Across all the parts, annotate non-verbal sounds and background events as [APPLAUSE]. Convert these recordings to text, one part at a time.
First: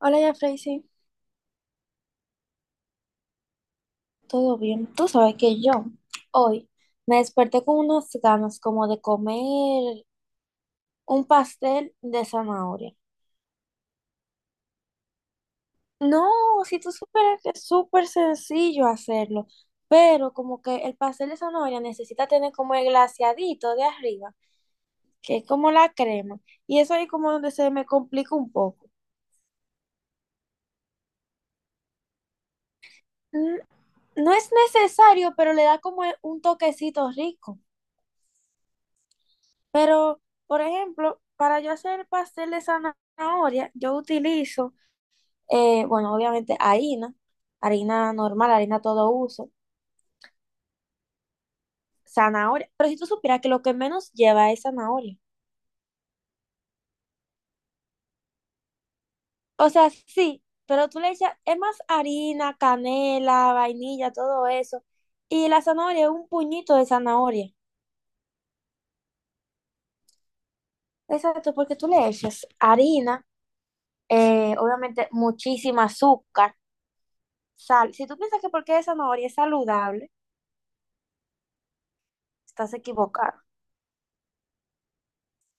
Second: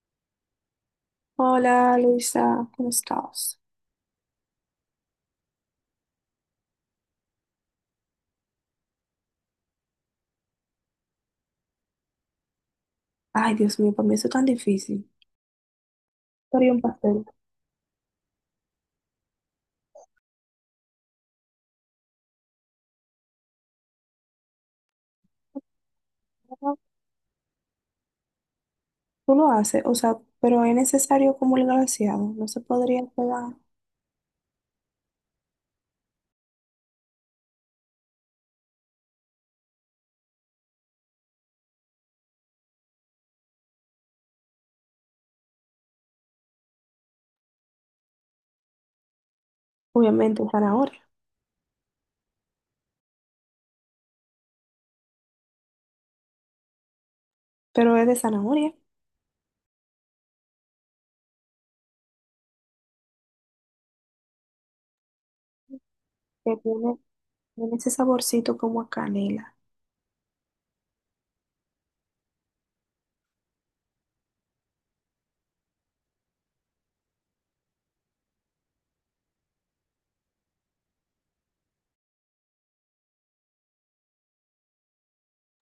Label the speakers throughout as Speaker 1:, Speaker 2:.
Speaker 1: Hola, ya Tracy.
Speaker 2: Hola Luisa, ¿cómo estás?
Speaker 1: ¿Todo bien? Tú sabes que yo hoy me desperté con unas ganas como de comer un pastel de zanahoria.
Speaker 2: Ay, Dios mío, para mí eso es tan difícil.
Speaker 1: No,
Speaker 2: Haría un
Speaker 1: si tú
Speaker 2: pastel.
Speaker 1: supieras que es súper sencillo hacerlo, pero como que el pastel de zanahoria necesita tener como el glaseadito de arriba, que es como la crema, y eso ahí como donde se me complica un poco.
Speaker 2: Tú lo haces, o sea, pero ¿es necesario como el glaseado? ¿No se podría pegar?
Speaker 1: Mm, No es necesario, pero le da como un toquecito rico. Pero, por ejemplo, para yo hacer pastel de zanahoria, yo utilizo, bueno, obviamente harina, harina normal, harina todo uso,
Speaker 2: Obviamente, zanahoria,
Speaker 1: zanahoria. Pero si tú supieras que lo que menos lleva es zanahoria.
Speaker 2: pero es de zanahoria,
Speaker 1: O sea, sí, pero tú le echas, es más harina, canela, vainilla, todo eso. Y la zanahoria es un
Speaker 2: que
Speaker 1: puñito de
Speaker 2: tiene,
Speaker 1: zanahoria.
Speaker 2: tiene ese saborcito como a canela.
Speaker 1: Exacto, porque tú le echas harina, obviamente muchísima azúcar, sal. Si tú piensas que porque es zanahoria es saludable, estás equivocado.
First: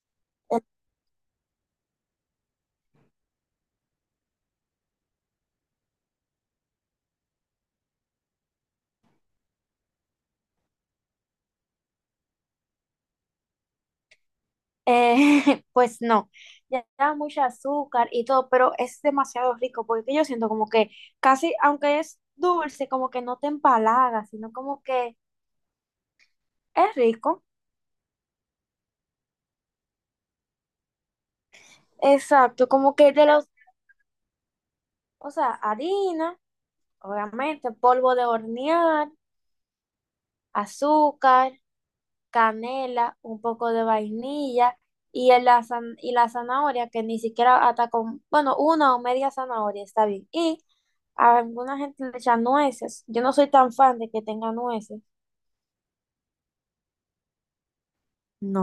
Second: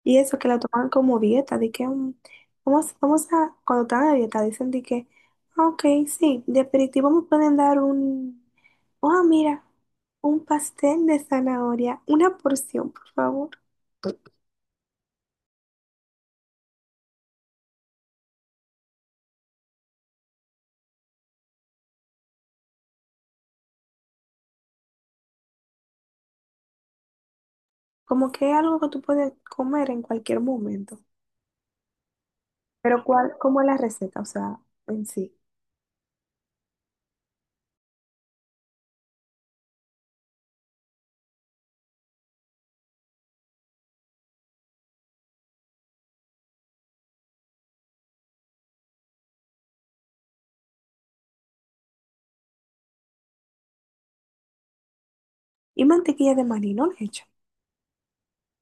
Speaker 2: Y eso que la toman como dieta, de que vamos, cuando están a dieta, dicen de que, "Ah, ok, sí, de aperitivo me pueden dar un, ah, mira, un pastel de zanahoria, una porción, por favor".
Speaker 1: [LAUGHS] Pues no, ya da mucho azúcar y todo, pero es demasiado rico porque yo siento como que casi, aunque es dulce, como que no te empalaga, sino como que es rico.
Speaker 2: Como que es algo que tú puedes comer en cualquier momento.
Speaker 1: Exacto, como
Speaker 2: Pero
Speaker 1: que de
Speaker 2: cuál,
Speaker 1: los,
Speaker 2: ¿cómo es la receta? O sea, en
Speaker 1: o
Speaker 2: sí.
Speaker 1: sea, harina, obviamente, polvo de hornear, azúcar, canela, un poco de vainilla y, y la zanahoria, que ni siquiera hasta con, bueno, una o media zanahoria está bien. Y a alguna gente le echa nueces. Yo no soy tan fan de que tenga nueces.
Speaker 2: Y mantequilla de maní, ¿no le echan?
Speaker 1: No.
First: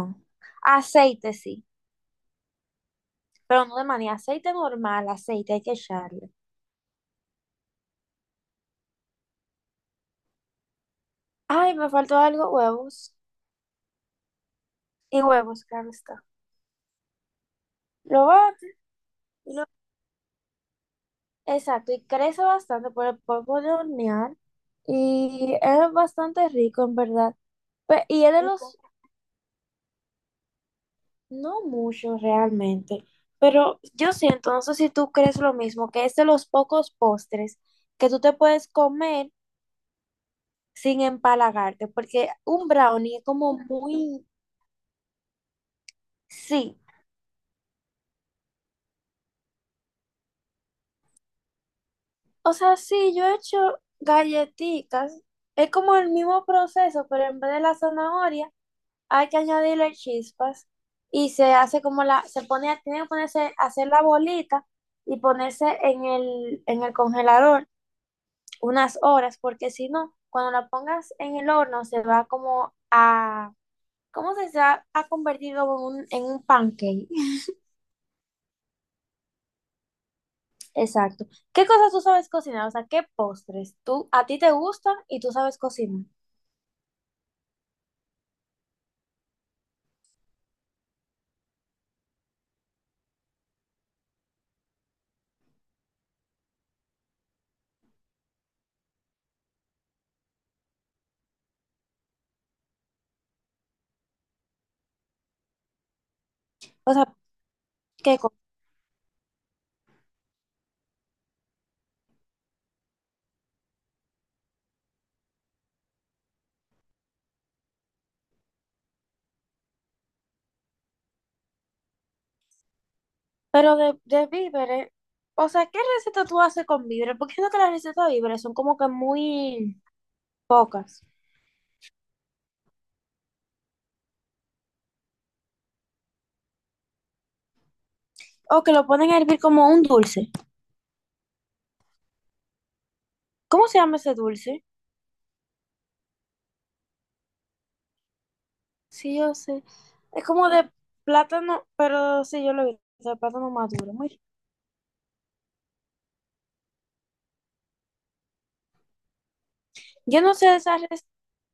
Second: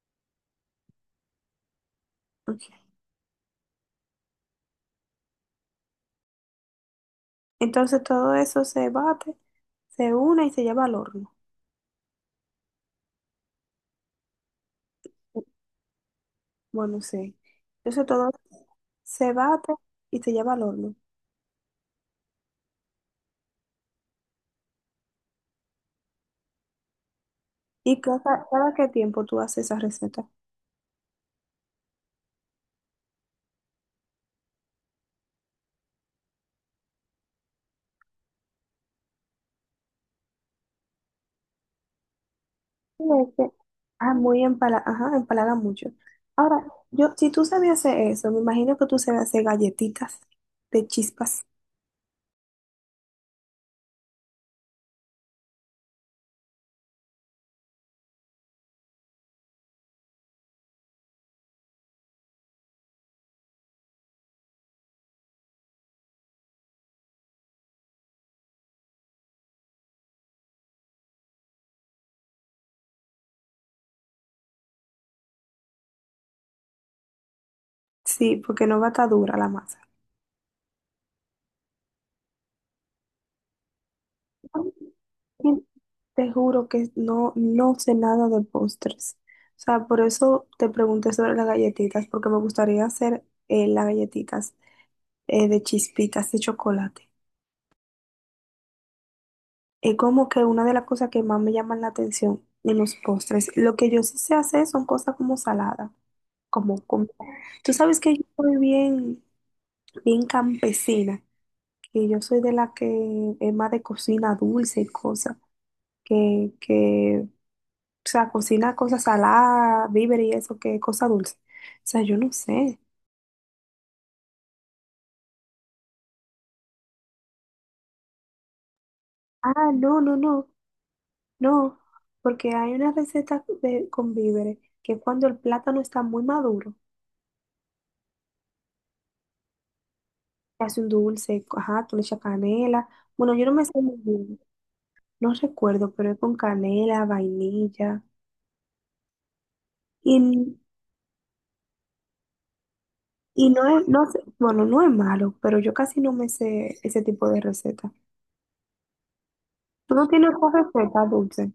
Speaker 1: Aceite sí,
Speaker 2: Ok.
Speaker 1: pero no de manera, aceite normal, aceite hay que echarle.
Speaker 2: Entonces todo eso se bate, se une y se lleva al horno.
Speaker 1: Ay, me faltó algo, huevos. Y huevos, claro está.
Speaker 2: Bueno, sí. Entonces
Speaker 1: Lo
Speaker 2: todo
Speaker 1: bate,
Speaker 2: se
Speaker 1: y
Speaker 2: bate y se lleva al horno.
Speaker 1: exacto, y crece bastante por el polvo de hornear y es bastante rico en verdad.
Speaker 2: ¿Y cada,
Speaker 1: Y es de los,
Speaker 2: cada qué tiempo tú haces esa receta?
Speaker 1: no mucho realmente, pero yo siento, no sé si tú crees lo mismo, que es de los pocos postres que tú te puedes comer sin empalagarte, porque un brownie es
Speaker 2: Este,
Speaker 1: como
Speaker 2: Ah,
Speaker 1: muy,
Speaker 2: muy empala, ajá, empalaga mucho. Ahora,
Speaker 1: sí,
Speaker 2: yo, si tú sabías hacer eso, me imagino que tú sabes hacer galletitas de chispas.
Speaker 1: o sea, sí, yo he hecho galletitas, es como el mismo proceso, pero en vez de la zanahoria, hay que añadirle chispas y se hace como la, se pone, tiene que ponerse, hacer la bolita y ponerse en el congelador unas horas, porque si no, cuando la pongas en el horno se va como a, ¿cómo ha convertido en un pancake?
Speaker 2: Sí, porque no va a estar dura la masa.
Speaker 1: [LAUGHS] Exacto. ¿Qué cosas tú sabes cocinar? O sea, ¿qué postres tú, a ti te gustan y tú sabes cocinar?
Speaker 2: Te juro que no, no sé nada de postres. O sea, por eso te pregunté sobre las galletitas, porque me gustaría hacer las galletitas de chispitas de chocolate. Es como que una de las cosas que más me llaman la atención en los postres. Lo que yo sí sé hacer son cosas como salada, como,
Speaker 1: O sea,
Speaker 2: como... Tú sabes que
Speaker 1: ¿qué
Speaker 2: yo
Speaker 1: cosas?
Speaker 2: soy bien, bien campesina, que yo soy de la que es más de cocina dulce y cosas, que... O sea, cocina cosas saladas, víveres y eso, que cosa dulce. O sea, yo no sé.
Speaker 1: Pero de víveres, o sea, ¿qué receta tú haces con víveres? Porque siento que las recetas de víveres son como que
Speaker 2: Ah,
Speaker 1: muy
Speaker 2: no, no, no,
Speaker 1: pocas.
Speaker 2: no. Porque hay una receta de, con víveres, que es cuando el plátano está muy maduro,
Speaker 1: O que lo ponen a hervir como un dulce.
Speaker 2: te hace un dulce, ajá, tú le echas canela. Bueno, yo no me
Speaker 1: ¿Cómo
Speaker 2: sé
Speaker 1: se
Speaker 2: muy
Speaker 1: llama ese
Speaker 2: bien,
Speaker 1: dulce?
Speaker 2: no recuerdo, pero es con canela, vainilla.
Speaker 1: Sí, yo sé. Es como
Speaker 2: Y,
Speaker 1: de plátano, pero sí, yo lo vi, de
Speaker 2: y
Speaker 1: plátano
Speaker 2: no es,
Speaker 1: maduro.
Speaker 2: no
Speaker 1: Muy...
Speaker 2: sé,
Speaker 1: rico.
Speaker 2: bueno, no es malo, pero yo casi no me sé ese tipo de receta. ¿Tú no
Speaker 1: Yo
Speaker 2: tienes
Speaker 1: no sé de
Speaker 2: otra
Speaker 1: esa
Speaker 2: receta
Speaker 1: res-
Speaker 2: dulce?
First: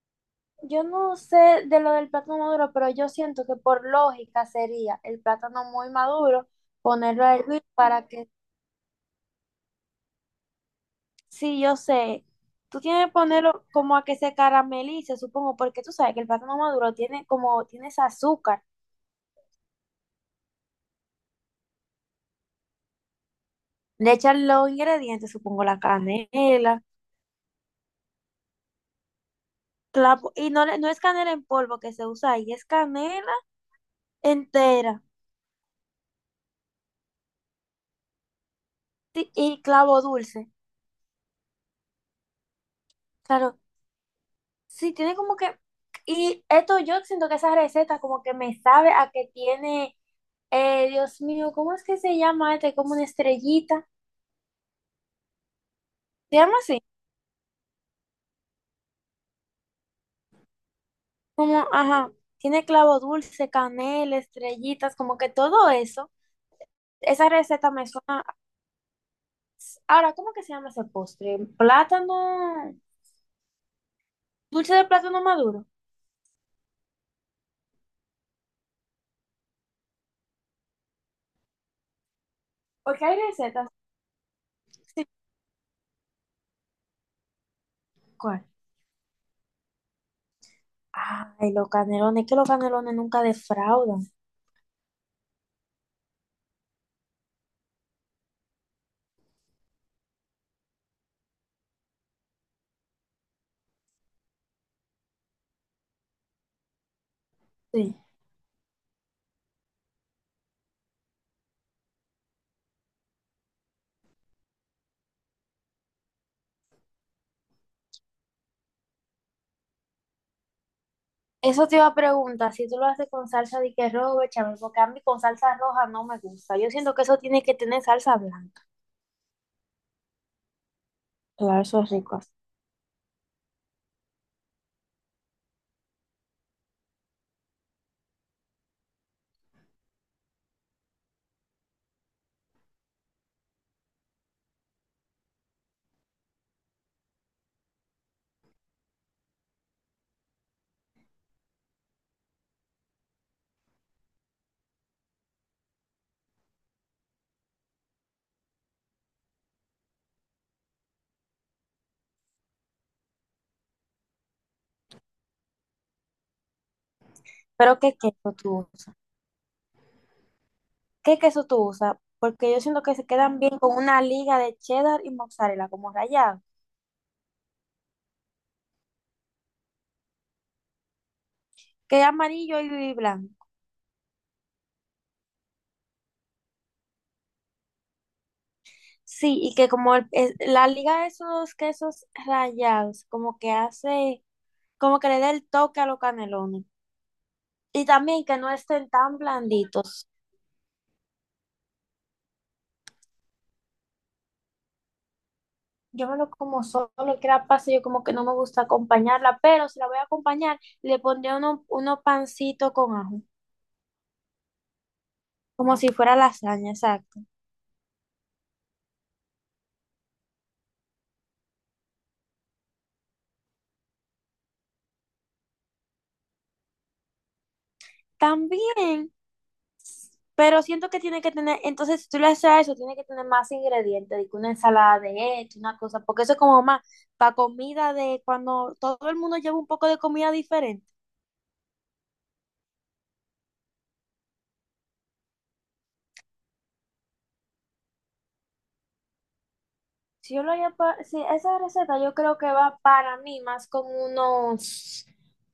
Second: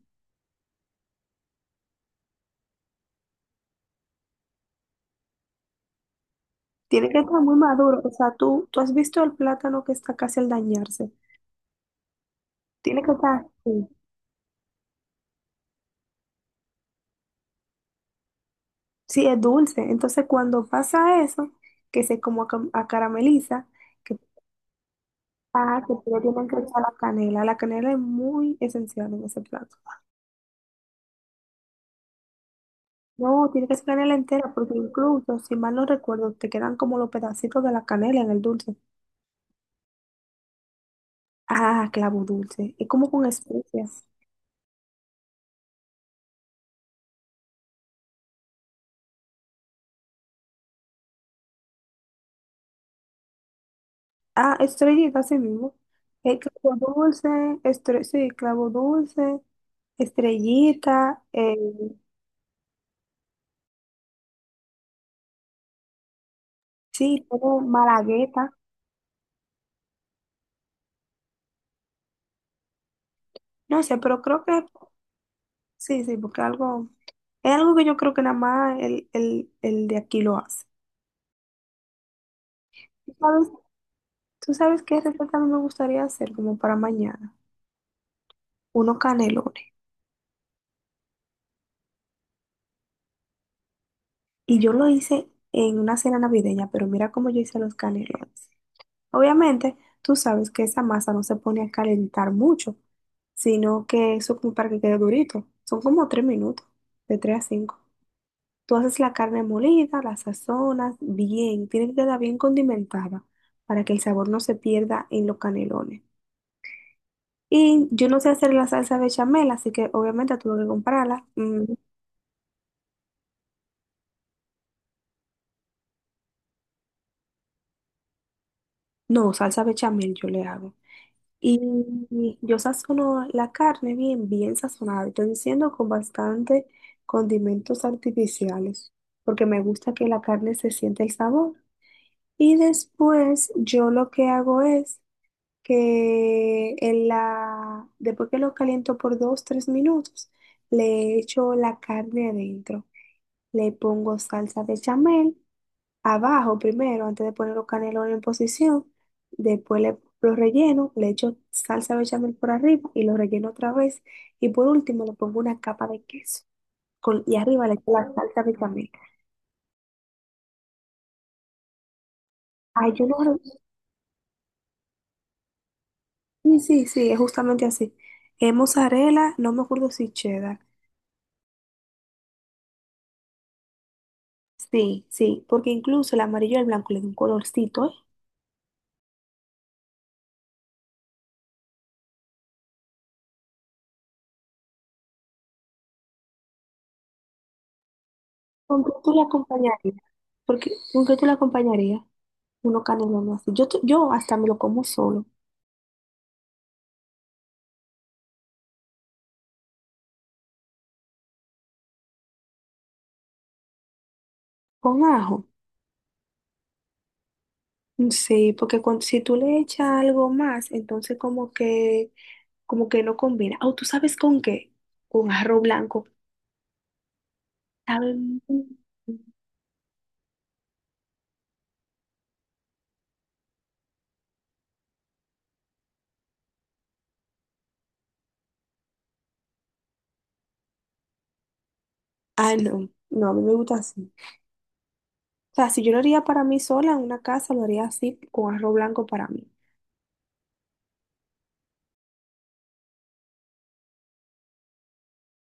Speaker 1: yo no sé de lo del plátano maduro, pero yo siento que por lógica sería el plátano muy maduro,
Speaker 2: Tiene que
Speaker 1: ponerlo a
Speaker 2: estar muy
Speaker 1: hervir
Speaker 2: maduro.
Speaker 1: para
Speaker 2: O
Speaker 1: que
Speaker 2: sea, tú has visto el plátano que está casi al dañarse.
Speaker 1: sí, yo sé. Tú
Speaker 2: Tiene
Speaker 1: tienes
Speaker 2: que
Speaker 1: que
Speaker 2: estar
Speaker 1: ponerlo
Speaker 2: así.
Speaker 1: como a que se caramelice, supongo, porque tú sabes que el plátano maduro tiene como, tiene ese azúcar.
Speaker 2: Sí, es dulce. Entonces, cuando pasa eso, que se como acarameliza,
Speaker 1: Le
Speaker 2: que,
Speaker 1: echan los ingredientes, supongo, la
Speaker 2: ah, que le tienen que
Speaker 1: canela.
Speaker 2: echar la canela. La canela es muy esencial en ese plato.
Speaker 1: No, no es canela en polvo que se usa ahí, es canela
Speaker 2: No, tiene que ser canela entera, porque
Speaker 1: entera.
Speaker 2: incluso, si mal no recuerdo, te quedan como los pedacitos de la canela en el dulce.
Speaker 1: Y clavo dulce.
Speaker 2: Ah, clavo dulce. Es como con
Speaker 1: Claro,
Speaker 2: especias.
Speaker 1: sí, tiene como que... Y esto yo siento que esa receta como que me sabe a que tiene, Dios mío, ¿cómo es que se llama este? Como una estrellita.
Speaker 2: Ah, estrellita, así mismo.
Speaker 1: ¿Se llama
Speaker 2: Clavo
Speaker 1: así?
Speaker 2: dulce, sí, clavo dulce, estrellita,
Speaker 1: Como, ajá, tiene clavo dulce, canela, estrellitas, como que todo eso.
Speaker 2: sí,
Speaker 1: Esa
Speaker 2: tengo
Speaker 1: receta me suena.
Speaker 2: malagueta.
Speaker 1: Ahora, ¿cómo que se llama ese postre? Plátano,
Speaker 2: No sé, pero creo que
Speaker 1: dulce de plátano maduro.
Speaker 2: sí, sí, porque algo, es algo que yo creo que nada más el de aquí lo hace.
Speaker 1: Porque
Speaker 2: ¿Tú
Speaker 1: hay
Speaker 2: sabes,
Speaker 1: recetas.
Speaker 2: tú sabes qué
Speaker 1: Sí,
Speaker 2: receta a mí me gustaría hacer como para mañana?
Speaker 1: ¿cuál?
Speaker 2: Unos canelones.
Speaker 1: Ay, los canelones, que los canelones nunca defraudan.
Speaker 2: Y yo lo hice en una cena navideña, pero mira cómo yo hice los canelones. Obviamente, tú sabes que esa masa no se pone a calentar mucho, sino que eso como para que quede durito. Son como 3 minutos, de 3 a 5.
Speaker 1: Sí.
Speaker 2: Tú haces la carne molida, la sazonas bien, tiene que quedar bien condimentada para que el sabor no se pierda en los canelones. Y yo no sé hacer la salsa bechamel, así que obviamente tuve que comprarla. Mm.
Speaker 1: Eso te iba a preguntar, si tú lo haces con salsa de que rojo, bechamel, porque a mí con salsa roja no me gusta. Yo siento que eso tiene que tener salsa blanca.
Speaker 2: No, salsa bechamel yo le hago. Y
Speaker 1: Claro, eso es rico, así.
Speaker 2: yo sazono la carne bien, bien sazonada. Estoy diciendo con bastante condimentos artificiales, porque me gusta que la carne se sienta el sabor. Y después yo lo que hago es que en la, después que lo caliento por 2, 3 minutos, le echo la carne adentro. Le pongo salsa bechamel abajo primero antes de poner los canelones en posición. Después le, los relleno, le echo salsa bechamel por arriba y lo relleno otra vez. Y por último le pongo una capa de queso. Y arriba le
Speaker 1: Pero
Speaker 2: echo
Speaker 1: ¿qué
Speaker 2: la
Speaker 1: queso
Speaker 2: salsa
Speaker 1: tú
Speaker 2: bechamel.
Speaker 1: usas? ¿Qué queso tú usas? Porque yo siento
Speaker 2: Ay,
Speaker 1: que se
Speaker 2: yo no...
Speaker 1: quedan bien con una liga de cheddar y mozzarella, como rallado,
Speaker 2: Sí, sí, sí, es justamente así. Es mozzarella, no me acuerdo si cheddar.
Speaker 1: que es amarillo y blanco.
Speaker 2: Sí, sí, porque incluso el amarillo y el blanco le da un colorcito, ¿eh?
Speaker 1: Sí, y que como la liga de esos quesos rallados, como que hace, como que le da el toque a los canelones. Y también que no
Speaker 2: ¿Con
Speaker 1: estén
Speaker 2: qué tú
Speaker 1: tan
Speaker 2: la acompañarías?
Speaker 1: blanditos.
Speaker 2: Porque, ¿con qué tú la acompañarías? Uno canelones así. Yo, yo hasta me lo como solo.
Speaker 1: Yo me lo como solo, que la pasta, yo como que no me gusta acompañarla, pero si la voy a acompañar, le pondría uno pancito con ajo,
Speaker 2: Con ajo.
Speaker 1: como si fuera lasaña, exacto.
Speaker 2: Sí, porque cuando, si tú le echas algo más, entonces como que no combina. Oh, ¿tú sabes con qué? Con arroz blanco. Sabe muy...
Speaker 1: También pero siento que tiene que tener, entonces si tú le haces a eso, tiene que tener más ingredientes, de que una ensalada de esto, una cosa, porque eso es como más para comida de cuando todo el mundo lleva un poco de comida diferente.
Speaker 2: Ah, no, no, a mí me gusta así. O sea, si yo lo haría para mí sola en una casa, lo haría así con arroz blanco para mí.
Speaker 1: Si yo lo haría para, si esa receta yo creo que va para mí más con unos,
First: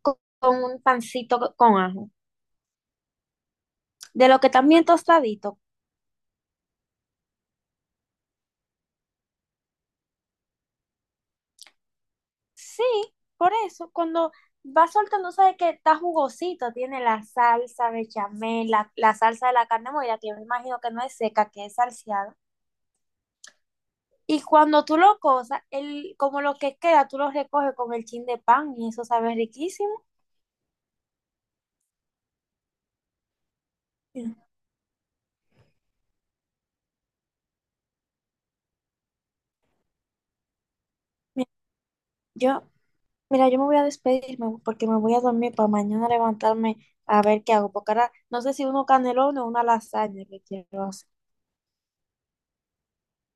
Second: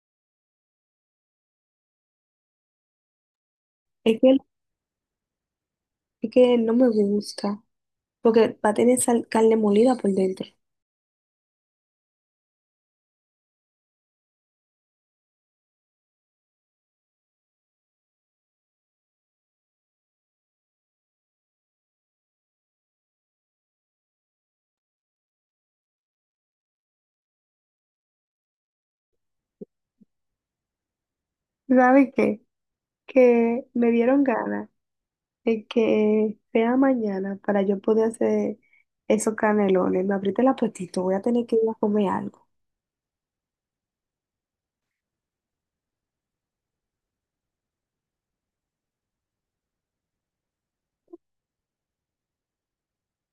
Speaker 1: con un pancito con ajo,
Speaker 2: Es
Speaker 1: de
Speaker 2: que,
Speaker 1: lo que también tostadito.
Speaker 2: es que no me gusta, porque va a tener carne molida por dentro.
Speaker 1: Sí, por eso, cuando va soltando, sabes que está jugosito, tiene la salsa bechamel, la salsa de la carne molida, que yo me imagino que no es seca, que es salseada. Y cuando tú lo cosas, el, como lo que queda, tú lo recoges con el chin de pan y eso sabe riquísimo.
Speaker 2: ¿Sabe qué? Que me dieron
Speaker 1: Mira,
Speaker 2: ganas de que sea mañana para yo poder hacer esos canelones. Me abriste el apetito, voy a tener
Speaker 1: mira,
Speaker 2: que ir a comer algo.
Speaker 1: yo, Mira, yo me voy a despedirme porque me voy a dormir para mañana levantarme a ver qué hago, porque ahora no sé si uno canelón o una lasaña que quiero hacer.